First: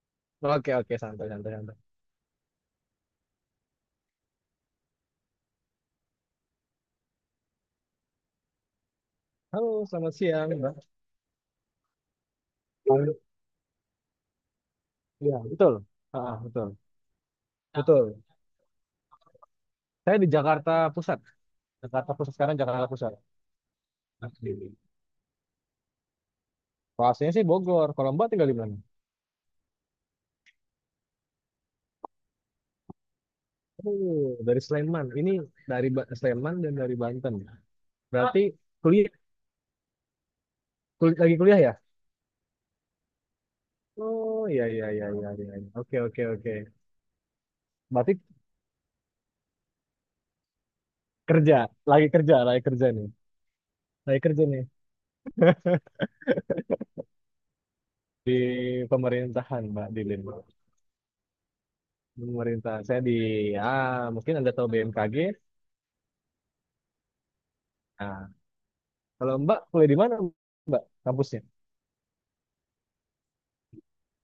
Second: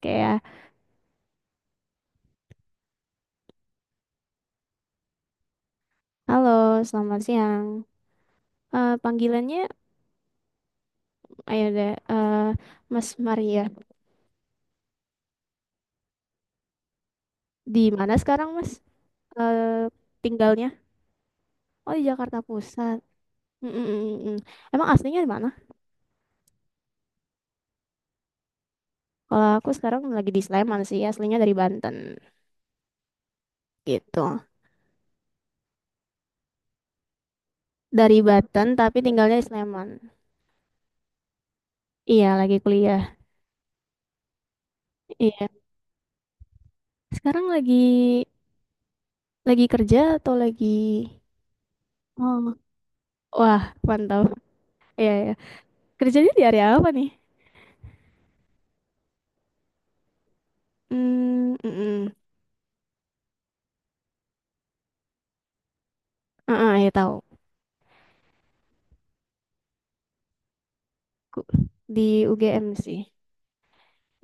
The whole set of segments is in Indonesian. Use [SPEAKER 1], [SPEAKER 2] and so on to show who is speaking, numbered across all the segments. [SPEAKER 1] Kayak ya,
[SPEAKER 2] Oke, oke, santai, santai, santai.
[SPEAKER 1] halo, selamat siang. Panggilannya,
[SPEAKER 2] Halo, selamat siang, Mbak.
[SPEAKER 1] ayo deh,
[SPEAKER 2] Halo.
[SPEAKER 1] Mas Maria.
[SPEAKER 2] Iya, betul. Ah, betul.
[SPEAKER 1] Di mana
[SPEAKER 2] Betul.
[SPEAKER 1] sekarang, Mas? Eh
[SPEAKER 2] Saya di
[SPEAKER 1] tinggalnya?
[SPEAKER 2] Jakarta Pusat.
[SPEAKER 1] Oh, di
[SPEAKER 2] Jakarta Pusat
[SPEAKER 1] Jakarta
[SPEAKER 2] sekarang Jakarta
[SPEAKER 1] Pusat.
[SPEAKER 2] Pusat.
[SPEAKER 1] Mm, mm, mm, mm. Mm.
[SPEAKER 2] Asli.
[SPEAKER 1] Emang aslinya di mana?
[SPEAKER 2] Kalau aslinya sih Bogor. Kalau Mbak tinggal di mana?
[SPEAKER 1] Kalau aku sekarang lagi di Sleman sih, aslinya dari Banten, gitu.
[SPEAKER 2] Oh, dari Sleman. Ini dari Sleman dan dari Banten.
[SPEAKER 1] Dari
[SPEAKER 2] Berarti
[SPEAKER 1] Banten, tapi
[SPEAKER 2] kuliah,
[SPEAKER 1] tinggalnya di Sleman.
[SPEAKER 2] lagi kuliah ya?
[SPEAKER 1] Iya, lagi kuliah.
[SPEAKER 2] Oh, iya, iya, iya, iya,
[SPEAKER 1] Iya.
[SPEAKER 2] iya, iya. Oke, oke, oke.
[SPEAKER 1] Sekarang lagi
[SPEAKER 2] Berarti
[SPEAKER 1] kerja atau lagi?
[SPEAKER 2] kerja, lagi kerja,
[SPEAKER 1] Oh,
[SPEAKER 2] lagi kerja nih.
[SPEAKER 1] wah,
[SPEAKER 2] Lagi
[SPEAKER 1] mantap.
[SPEAKER 2] kerja nih
[SPEAKER 1] Iya, iya. Kerjanya di area apa nih?
[SPEAKER 2] di pemerintahan, Mbak Dilin.
[SPEAKER 1] Hmm, mm-mm.
[SPEAKER 2] Pemerintah saya di mungkin Anda tahu BMKG.
[SPEAKER 1] Heeh, ya tahu.
[SPEAKER 2] Nah, kalau Mbak kuliah di mana Mbak kampusnya?
[SPEAKER 1] Ku- Di UGM sih.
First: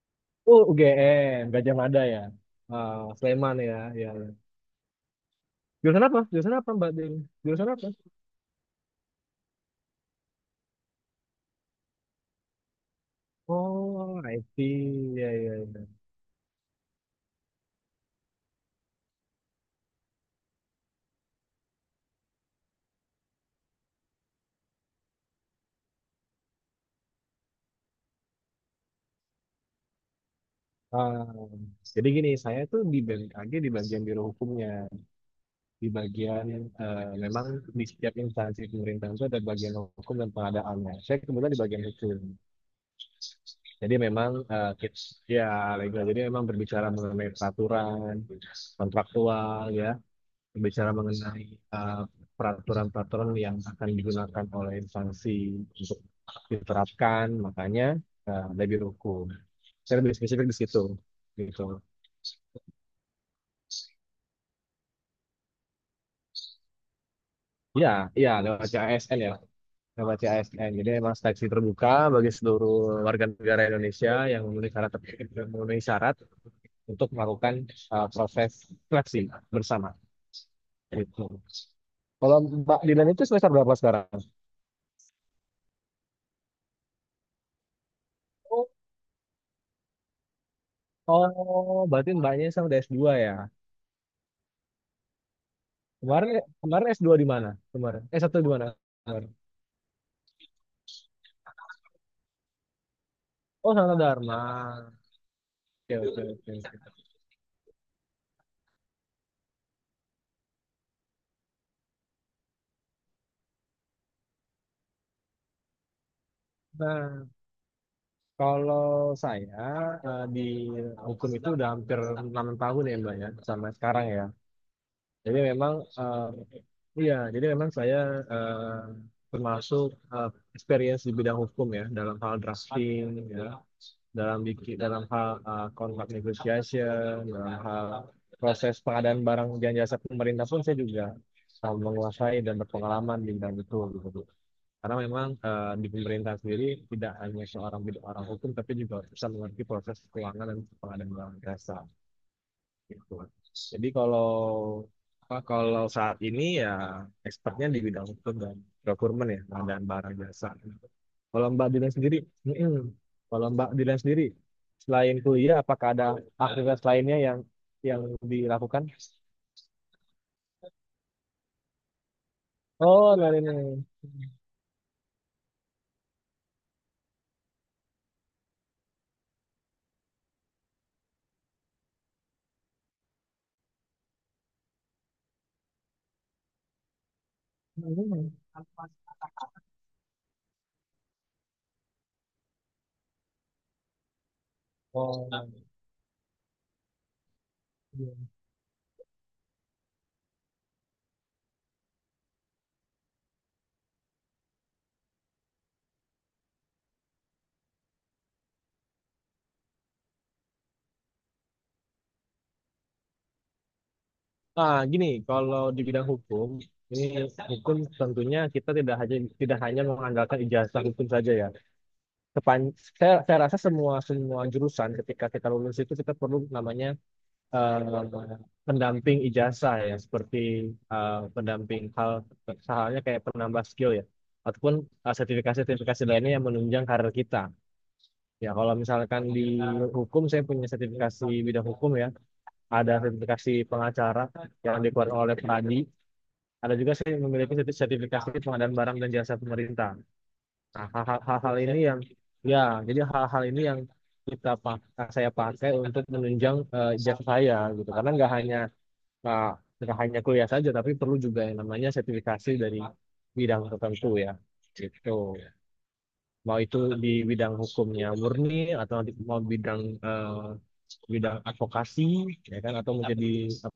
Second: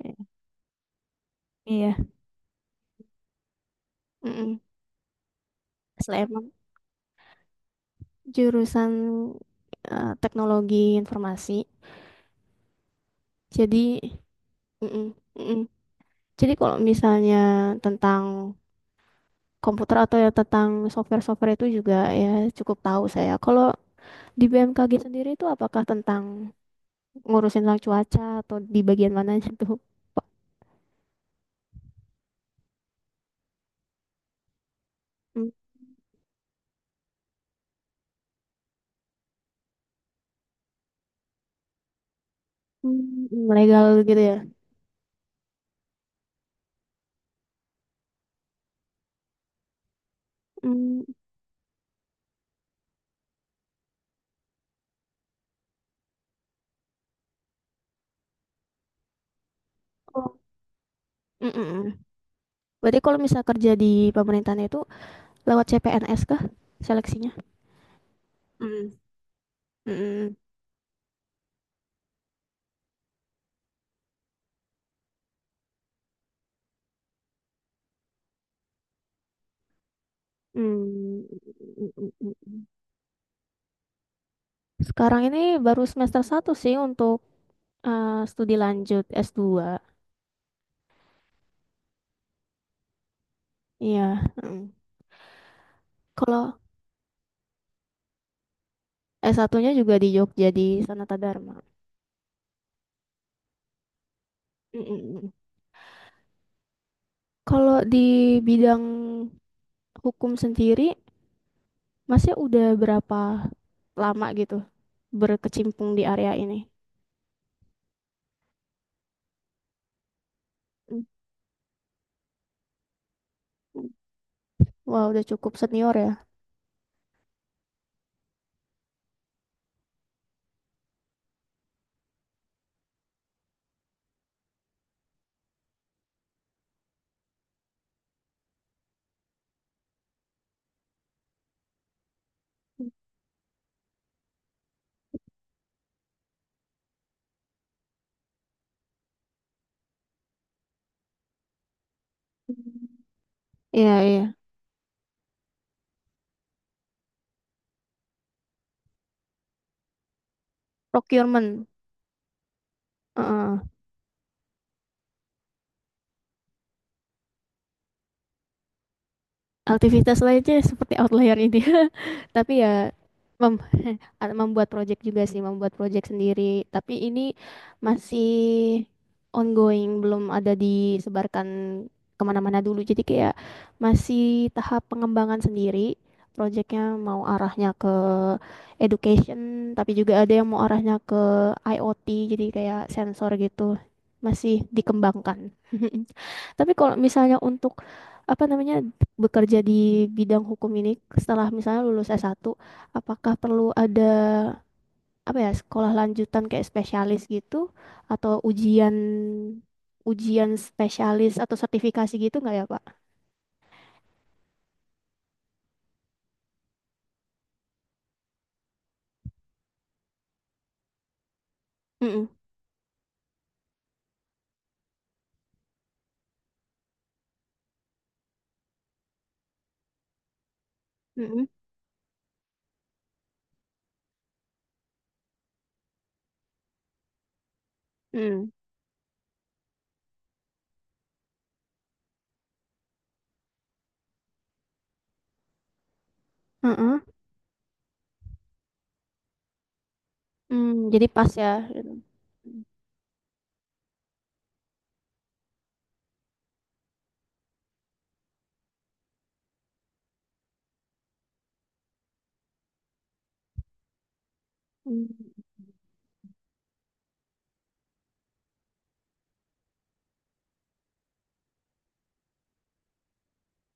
[SPEAKER 1] Eh,
[SPEAKER 2] Oh, UGM, Gajah
[SPEAKER 1] Iya.
[SPEAKER 2] Mada ya. Ah, Sleman, ya, ya, ya.
[SPEAKER 1] Mm-mm.
[SPEAKER 2] Jurusan apa?
[SPEAKER 1] Sleman
[SPEAKER 2] Jurusan apa Mbak Din? Jurusan apa?
[SPEAKER 1] jurusan teknologi informasi. Jadi,
[SPEAKER 2] Oh,
[SPEAKER 1] mm-mm,
[SPEAKER 2] IT. Ya, ya,
[SPEAKER 1] mm-mm.
[SPEAKER 2] ya.
[SPEAKER 1] Jadi kalau misalnya tentang komputer atau ya tentang software-software itu juga ya cukup tahu saya. Kalau di BMKG sendiri itu apakah tentang ngurusin tentang cuaca atau di bagian mananya tuh? Pak?
[SPEAKER 2] Ah, jadi gini, saya tuh di BMKG di bagian biro hukumnya,
[SPEAKER 1] Mm,
[SPEAKER 2] di bagian memang di setiap instansi pemerintahan itu ada bagian hukum dan pengadaannya. Saya kebetulan di bagian hukum.
[SPEAKER 1] mm, legal
[SPEAKER 2] Jadi
[SPEAKER 1] gitu
[SPEAKER 2] memang
[SPEAKER 1] ya?
[SPEAKER 2] kids ya legal. Jadi memang berbicara mengenai peraturan, kontraktual ya, berbicara
[SPEAKER 1] Mm,
[SPEAKER 2] mengenai eh, peraturan-peraturan yang akan digunakan oleh instansi untuk diterapkan, makanya lebih hukum. Saya lebih
[SPEAKER 1] oh,
[SPEAKER 2] spesifik di situ,
[SPEAKER 1] mm-mm.
[SPEAKER 2] gitu.
[SPEAKER 1] Berarti kalau misal kerja di pemerintahan itu lewat CPNS kah seleksinya?
[SPEAKER 2] Ya, ya lewat
[SPEAKER 1] Mm.
[SPEAKER 2] CASN ya, lewat
[SPEAKER 1] Mm,
[SPEAKER 2] CASN. Jadi memang seleksi terbuka bagi seluruh warga negara Indonesia yang memenuhi syarat untuk melakukan proses seleksi bersama. Gitu.
[SPEAKER 1] mm, mm, mm, mm,
[SPEAKER 2] Kalau
[SPEAKER 1] mm.
[SPEAKER 2] Mbak Dilan itu semester berapa sekarang?
[SPEAKER 1] Sekarang ini baru semester satu sih untuk studi lanjut S2.
[SPEAKER 2] Oh, berarti mbaknya sama udah s dua ya.
[SPEAKER 1] Iya. Mm.
[SPEAKER 2] Kemarin
[SPEAKER 1] Kalau
[SPEAKER 2] kemarin s dua di mana? Kemarin. S satu di mana? Kemarin.
[SPEAKER 1] S1-nya juga di Jogja di Sanata Dharma.
[SPEAKER 2] Oh, Sanata
[SPEAKER 1] Mm,
[SPEAKER 2] Dharma.
[SPEAKER 1] mm, mm.
[SPEAKER 2] Oke, oke, oke.
[SPEAKER 1] Kalau di bidang hukum sendiri, masih udah berapa lama gitu berkecimpung di area ini?
[SPEAKER 2] Nah, kalau saya di
[SPEAKER 1] Mm,
[SPEAKER 2] hukum itu udah hampir 6 tahun ya, Mbak ya, sama
[SPEAKER 1] mm.
[SPEAKER 2] sekarang ya.
[SPEAKER 1] Wah, udah
[SPEAKER 2] Jadi
[SPEAKER 1] cukup
[SPEAKER 2] memang
[SPEAKER 1] senior ya.
[SPEAKER 2] iya, jadi memang saya eh, termasuk eh, experience di bidang hukum ya, dalam hal drafting ya. Dalam hal kontrak negotiation, dalam hal proses pengadaan barang dan jasa pemerintah pun saya juga menguasai dan berpengalaman di bidang itu gitu. Karena memang di pemerintah sendiri tidak hanya seorang bidang orang hukum, tapi juga bisa mengerti proses keuangan dan pengadaan barang jasa gitu. Jadi
[SPEAKER 1] Iya, iya.
[SPEAKER 2] kalau apa, kalau saat ini ya expertnya di bidang hukum dan procurement ya pengadaan barang jasa. Kalau
[SPEAKER 1] Procurement.
[SPEAKER 2] Mbak Dilan sendiri, mm-mm. Kalau
[SPEAKER 1] Heeh.
[SPEAKER 2] Mbak Dilan sendiri, selain kuliah, apakah ada aktivitas lainnya yang dilakukan?
[SPEAKER 1] Aktivitas lainnya seperti outlier ini. Tapi ya
[SPEAKER 2] Oh, dari
[SPEAKER 1] mem
[SPEAKER 2] ini.
[SPEAKER 1] membuat project juga sih, membuat project sendiri. Tapi ini masih ongoing, belum ada disebarkan kemana-mana dulu. Jadi kayak masih tahap pengembangan sendiri. Projectnya mau arahnya ke
[SPEAKER 2] Mm.
[SPEAKER 1] education, tapi juga ada yang mau arahnya ke IoT, jadi kayak sensor gitu. Masih
[SPEAKER 2] Oh,
[SPEAKER 1] dikembangkan. Tapi kalau misalnya untuk
[SPEAKER 2] iya.
[SPEAKER 1] apa namanya bekerja di bidang hukum ini setelah misalnya lulus s satu, apakah perlu ada apa ya sekolah lanjutan kayak spesialis gitu atau ujian ujian spesialis atau sertifikasi gitu nggak ya, Pak?
[SPEAKER 2] Nah, gini, kalau di bidang hukum, ini hukum tentunya kita tidak hanya mengandalkan ijazah hukum saja ya.
[SPEAKER 1] Mm-mm.
[SPEAKER 2] Sepan, saya rasa semua semua jurusan ketika kita lulus itu kita perlu namanya eh, pendamping ijazah ya seperti
[SPEAKER 1] Mm-mm.
[SPEAKER 2] pendamping halnya kayak penambah skill ya ataupun sertifikasi-sertifikasi lainnya yang menunjang karir kita. Ya
[SPEAKER 1] Mm.
[SPEAKER 2] kalau misalkan di hukum saya punya sertifikasi bidang hukum ya, ada sertifikasi pengacara yang dikeluarkan oleh Pradi, ada juga
[SPEAKER 1] Mm-mm.
[SPEAKER 2] saya memiliki sertifikasi pengadaan barang dan jasa pemerintah. Nah,
[SPEAKER 1] Mm, jadi
[SPEAKER 2] hal-hal
[SPEAKER 1] pas ya.
[SPEAKER 2] hal-hal ini
[SPEAKER 1] Gitu.
[SPEAKER 2] yang ya, jadi hal-hal ini yang kita pak saya pakai untuk menunjang ijazah saya gitu karena nggak hanya Nah, nggak hanya kuliah saja, tapi perlu juga yang namanya sertifikasi dari bidang tertentu ya. Gitu.
[SPEAKER 1] Mm.
[SPEAKER 2] Mau itu di bidang hukumnya murni atau mau eh, bidang advokasi ya kan atau menjadi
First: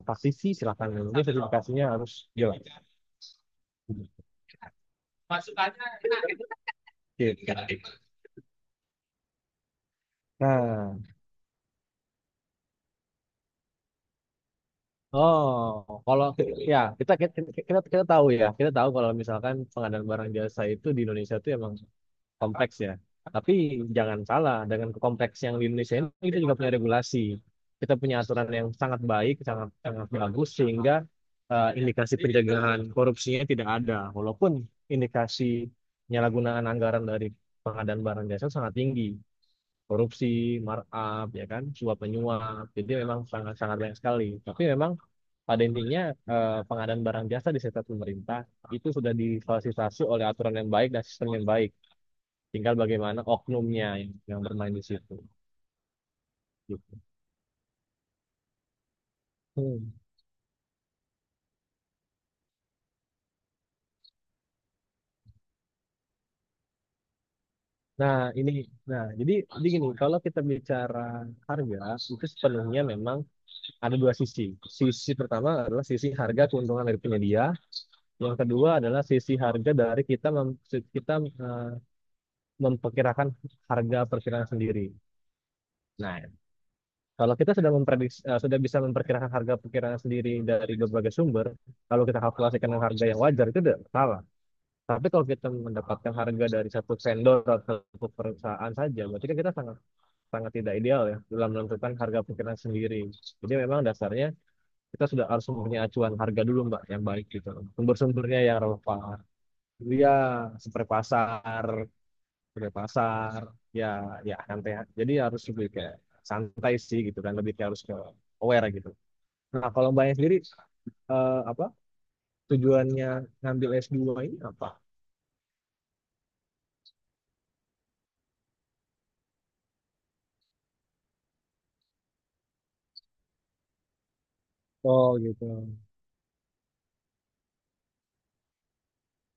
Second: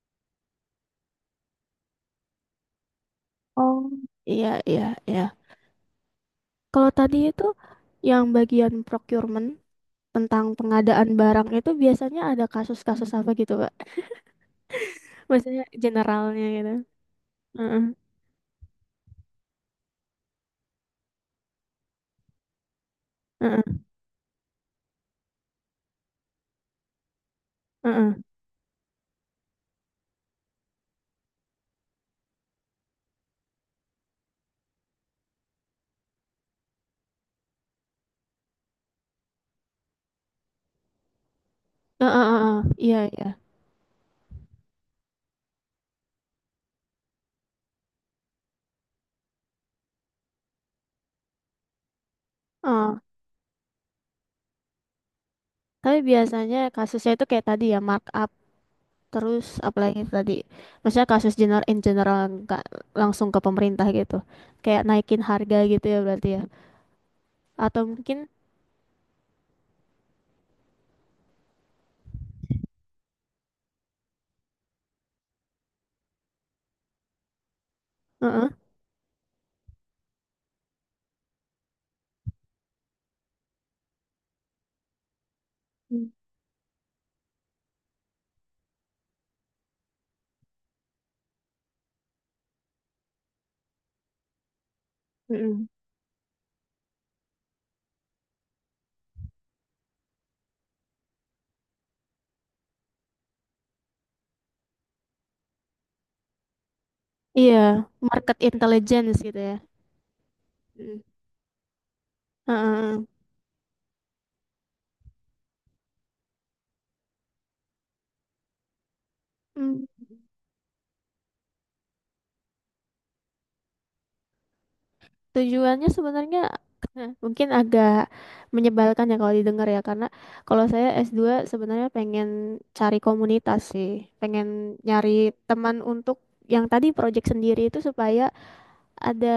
[SPEAKER 2] praktisi silakan. Yang penting sertifikasinya harus jelas.
[SPEAKER 1] Oh, iya, iya, iya. Kalau tadi itu
[SPEAKER 2] Gitu.
[SPEAKER 1] yang bagian procurement tentang
[SPEAKER 2] Nah,
[SPEAKER 1] pengadaan barang itu biasanya ada kasus-kasus apa gitu, Pak? Maksudnya
[SPEAKER 2] oh, kalau
[SPEAKER 1] generalnya gitu.
[SPEAKER 2] ya kita kita, kita
[SPEAKER 1] Heeh,
[SPEAKER 2] kita tahu ya, kita tahu kalau misalkan pengadaan barang jasa itu di Indonesia itu emang kompleks ya. Tapi
[SPEAKER 1] heeh,
[SPEAKER 2] jangan salah, dengan kompleks yang di Indonesia ini kita juga punya regulasi. Kita
[SPEAKER 1] heeh.
[SPEAKER 2] punya aturan yang sangat baik, sangat sangat bagus sehingga indikasi pencegahan korupsinya tidak ada. Walaupun indikasi penyalahgunaan anggaran dari pengadaan barang jasa sangat tinggi, korupsi, markup, ya kan, suap
[SPEAKER 1] Heeh, heeh, heeh.
[SPEAKER 2] menyuap. Jadi
[SPEAKER 1] Iya,
[SPEAKER 2] memang
[SPEAKER 1] iya.
[SPEAKER 2] sangat sangat banyak sekali. Tapi memang pada intinya pengadaan barang jasa di sektor pemerintah itu sudah difasilitasi oleh aturan yang baik dan sistem yang baik, tinggal
[SPEAKER 1] Oh,
[SPEAKER 2] bagaimana oknumnya yang bermain di situ
[SPEAKER 1] tapi biasanya
[SPEAKER 2] gitu.
[SPEAKER 1] kasusnya itu kayak tadi ya markup, terus
[SPEAKER 2] Hmm.
[SPEAKER 1] apalagi tadi. Maksudnya kasus general in general, nggak langsung ke pemerintah gitu. Kayak naikin harga gitu ya berarti ya. Atau
[SPEAKER 2] Nah,
[SPEAKER 1] mungkin
[SPEAKER 2] ini nah, jadi gini, kalau kita bicara harga itu sepenuhnya memang ada dua sisi. Sisi pertama adalah sisi harga keuntungan dari penyedia, yang
[SPEAKER 1] heeh.
[SPEAKER 2] kedua adalah sisi harga dari kita eh, memperkirakan harga perkiraan sendiri.
[SPEAKER 1] Hmm,
[SPEAKER 2] Nah, kalau kita sudah memprediksi sudah bisa memperkirakan harga perkiraan sendiri dari berbagai sumber, kalau kita kalkulasikan dengan harga yang wajar itu tidak salah. Tapi kalau kita
[SPEAKER 1] heeh.
[SPEAKER 2] mendapatkan harga dari satu vendor atau satu perusahaan saja, berarti kan kita sangat sangat tidak ideal ya dalam menentukan harga pikiran sendiri. Jadi memang dasarnya kita sudah harus mempunyai acuan harga dulu, Mbak, yang baik gitu.
[SPEAKER 1] Iya, market
[SPEAKER 2] Sumber-sumbernya yang
[SPEAKER 1] intelligence
[SPEAKER 2] relevan.
[SPEAKER 1] gitu ya.
[SPEAKER 2] Iya, seperti
[SPEAKER 1] Heeh.
[SPEAKER 2] pasar, seperti
[SPEAKER 1] Heeh.
[SPEAKER 2] pasar, ya ya santai. Jadi harus lebih kayak santai sih gitu kan, lebih kayak harus ke aware gitu. Nah,
[SPEAKER 1] Heeh.
[SPEAKER 2] kalau Mbaknya sendiri apa tujuannya ngambil S2 ini apa?
[SPEAKER 1] Tujuannya sebenarnya mungkin agak menyebalkan ya kalau didengar ya, karena kalau saya S2 sebenarnya pengen cari komunitas sih, pengen
[SPEAKER 2] Oh
[SPEAKER 1] nyari
[SPEAKER 2] gitu,
[SPEAKER 1] teman untuk yang tadi project sendiri itu supaya ada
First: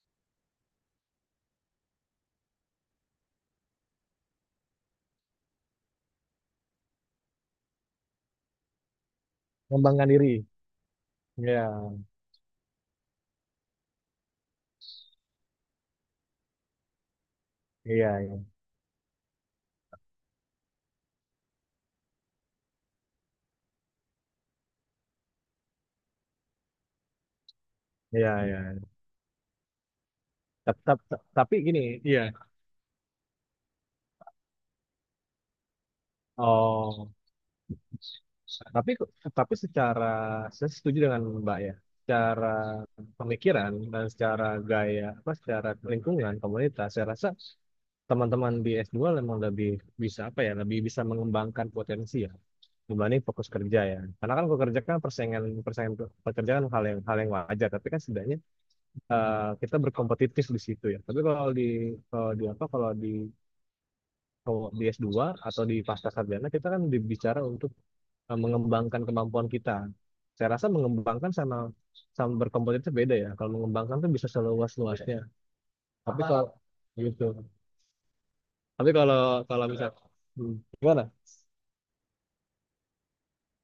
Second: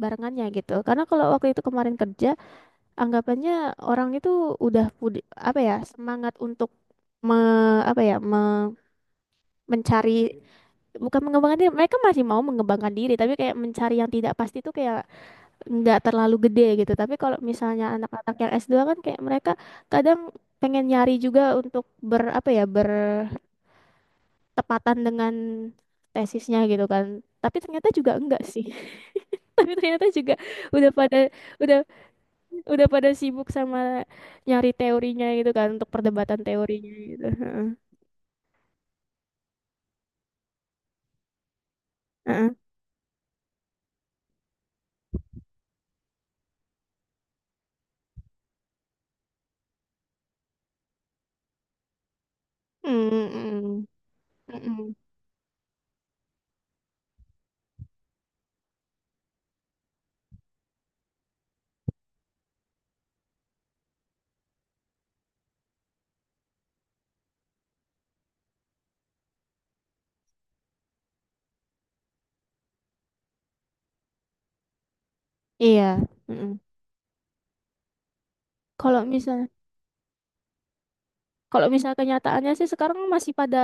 [SPEAKER 1] barengannya gitu. Karena kalau waktu itu kemarin kerja, anggapannya orang itu udah apa ya, semangat untuk apa ya,
[SPEAKER 2] mengembangkan
[SPEAKER 1] mencari,
[SPEAKER 2] diri.
[SPEAKER 1] bukan mengembangkan diri, mereka
[SPEAKER 2] Ya,
[SPEAKER 1] masih mau mengembangkan diri tapi kayak mencari yang tidak pasti itu kayak nggak terlalu gede gitu. Tapi kalau misalnya anak-anak
[SPEAKER 2] iya,
[SPEAKER 1] yang s dua kan kayak mereka kadang pengen nyari juga untuk apa ya bertepatan dengan tesisnya gitu kan. Tapi ternyata juga
[SPEAKER 2] iya,
[SPEAKER 1] enggak
[SPEAKER 2] iya.
[SPEAKER 1] sih. Tapi ternyata juga
[SPEAKER 2] Tapi,
[SPEAKER 1] udah pada
[SPEAKER 2] tapi
[SPEAKER 1] udah
[SPEAKER 2] gini, iya.
[SPEAKER 1] udah pada sibuk sama nyari teorinya gitu kan untuk perdebatan teorinya
[SPEAKER 2] Oh,
[SPEAKER 1] gitu. Heeh.
[SPEAKER 2] tapi tapi secara saya setuju dengan Mbak ya. Secara
[SPEAKER 1] Heeh.
[SPEAKER 2] pemikiran dan secara gaya apa secara lingkungan komunitas, saya rasa teman-teman di s dua memang lebih bisa apa ya, lebih bisa mengembangkan potensi ya
[SPEAKER 1] Mm,
[SPEAKER 2] dibanding fokus kerja
[SPEAKER 1] mm,
[SPEAKER 2] ya. Karena kan
[SPEAKER 1] mm,
[SPEAKER 2] fokus kerja
[SPEAKER 1] mm.
[SPEAKER 2] kan persaingan persaingan pekerjaan hal yang wajar, tapi kan setidaknya kita berkompetitif di situ ya. Tapi kalau di apa kalau di S2 atau di pasca sarjana kita kan dibicara untuk mengembangkan kemampuan kita. Saya rasa mengembangkan sama sama berkompetitif beda ya. Kalau mengembangkan tuh bisa seluas-luasnya.
[SPEAKER 1] Iya.
[SPEAKER 2] Tapi
[SPEAKER 1] Mm,
[SPEAKER 2] kalau
[SPEAKER 1] mm.
[SPEAKER 2] gitu. Tapi
[SPEAKER 1] Kalau
[SPEAKER 2] kalau
[SPEAKER 1] misalnya
[SPEAKER 2] kalau misal. Hmm, gimana?
[SPEAKER 1] Kalau misalnya kenyataannya sih sekarang masih pada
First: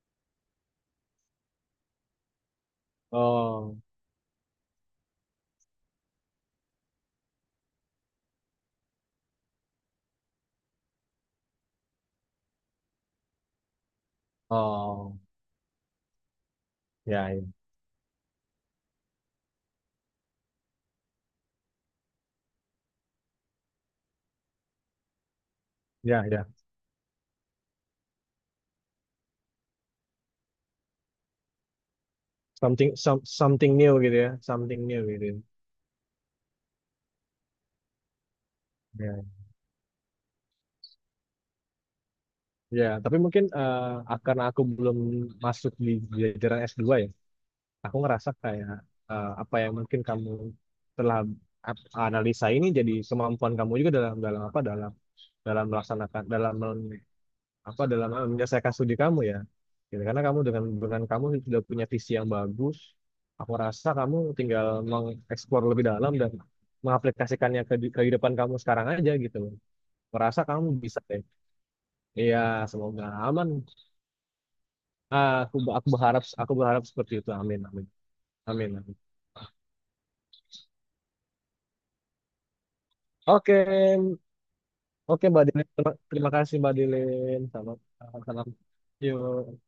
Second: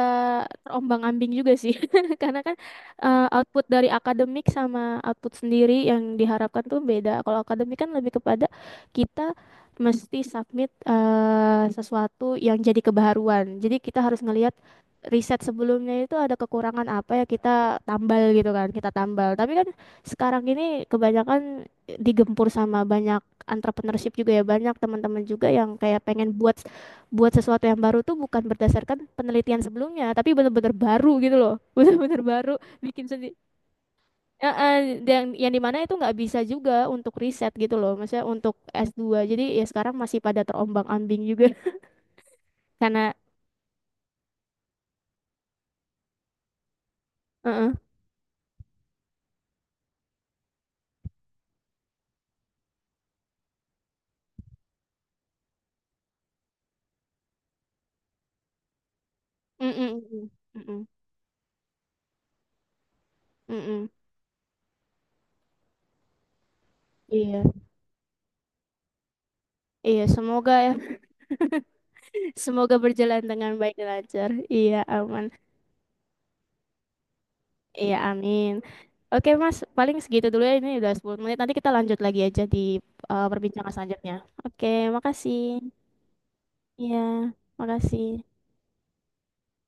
[SPEAKER 1] terombang-ambing juga sih. Karena kan output
[SPEAKER 2] Oh,
[SPEAKER 1] dari akademik sama output sendiri yang diharapkan tuh beda. Kalau akademik kan lebih kepada kita mesti submit sesuatu yang jadi kebaharuan. Jadi kita harus ngelihat
[SPEAKER 2] oh,
[SPEAKER 1] riset sebelumnya itu ada kekurangan apa ya
[SPEAKER 2] ya, ya,
[SPEAKER 1] kita tambal gitu kan, kita tambal. Tapi kan sekarang ini kebanyakan digempur sama banyak entrepreneurship juga ya, banyak teman-teman juga yang kayak
[SPEAKER 2] ya,
[SPEAKER 1] pengen
[SPEAKER 2] ya.
[SPEAKER 1] buat buat sesuatu yang baru tuh bukan berdasarkan penelitian sebelumnya, tapi bener-bener baru gitu loh. Bener-bener baru
[SPEAKER 2] Something
[SPEAKER 1] bikin sendiri.
[SPEAKER 2] something new gitu ya,
[SPEAKER 1] Eh, eh,
[SPEAKER 2] something new
[SPEAKER 1] yang
[SPEAKER 2] gitu.
[SPEAKER 1] yang dimana itu nggak bisa juga untuk riset gitu loh. Maksudnya untuk S2.
[SPEAKER 2] Ya,
[SPEAKER 1] Jadi ya sekarang masih pada terombang-ambing juga
[SPEAKER 2] ya.
[SPEAKER 1] karena
[SPEAKER 2] Tapi mungkin karena aku belum masuk di jajaran S2 ya.
[SPEAKER 1] heeh.
[SPEAKER 2] Aku ngerasa kayak apa yang mungkin kamu telah analisa ini jadi kemampuan kamu juga dalam dalam apa dalam dalam melaksanakan dalam apa dalam menyelesaikan studi kamu ya gitu. Karena
[SPEAKER 1] Mm-mm,
[SPEAKER 2] kamu dengan
[SPEAKER 1] mm-mm,
[SPEAKER 2] dengan kamu sudah punya visi yang bagus, aku rasa
[SPEAKER 1] mm-mm.
[SPEAKER 2] kamu tinggal mengeksplor lebih dalam dan
[SPEAKER 1] Iya.
[SPEAKER 2] mengaplikasikannya ke kehidupan kamu sekarang aja gitu loh.
[SPEAKER 1] Iya,
[SPEAKER 2] Merasa
[SPEAKER 1] semoga
[SPEAKER 2] kamu
[SPEAKER 1] ya.
[SPEAKER 2] bisa deh. Iya,
[SPEAKER 1] Semoga
[SPEAKER 2] semoga
[SPEAKER 1] berjalan
[SPEAKER 2] aman.
[SPEAKER 1] dengan baik dan lancar. Iya, aman.
[SPEAKER 2] Ah, aku berharap seperti itu, amin, amin,
[SPEAKER 1] Iya, amin.
[SPEAKER 2] amin, amin.
[SPEAKER 1] Oke, Mas, paling segitu dulu ya. Ini udah 10 menit. Nanti kita lanjut lagi aja di
[SPEAKER 2] Oke,
[SPEAKER 1] perbincangan selanjutnya. Oke,
[SPEAKER 2] oke,
[SPEAKER 1] makasih.
[SPEAKER 2] Mbak Dilin. Terima terima kasih, Mbak
[SPEAKER 1] Iya,
[SPEAKER 2] Dilin. Salam.
[SPEAKER 1] makasih.
[SPEAKER 2] Salam. Yuk.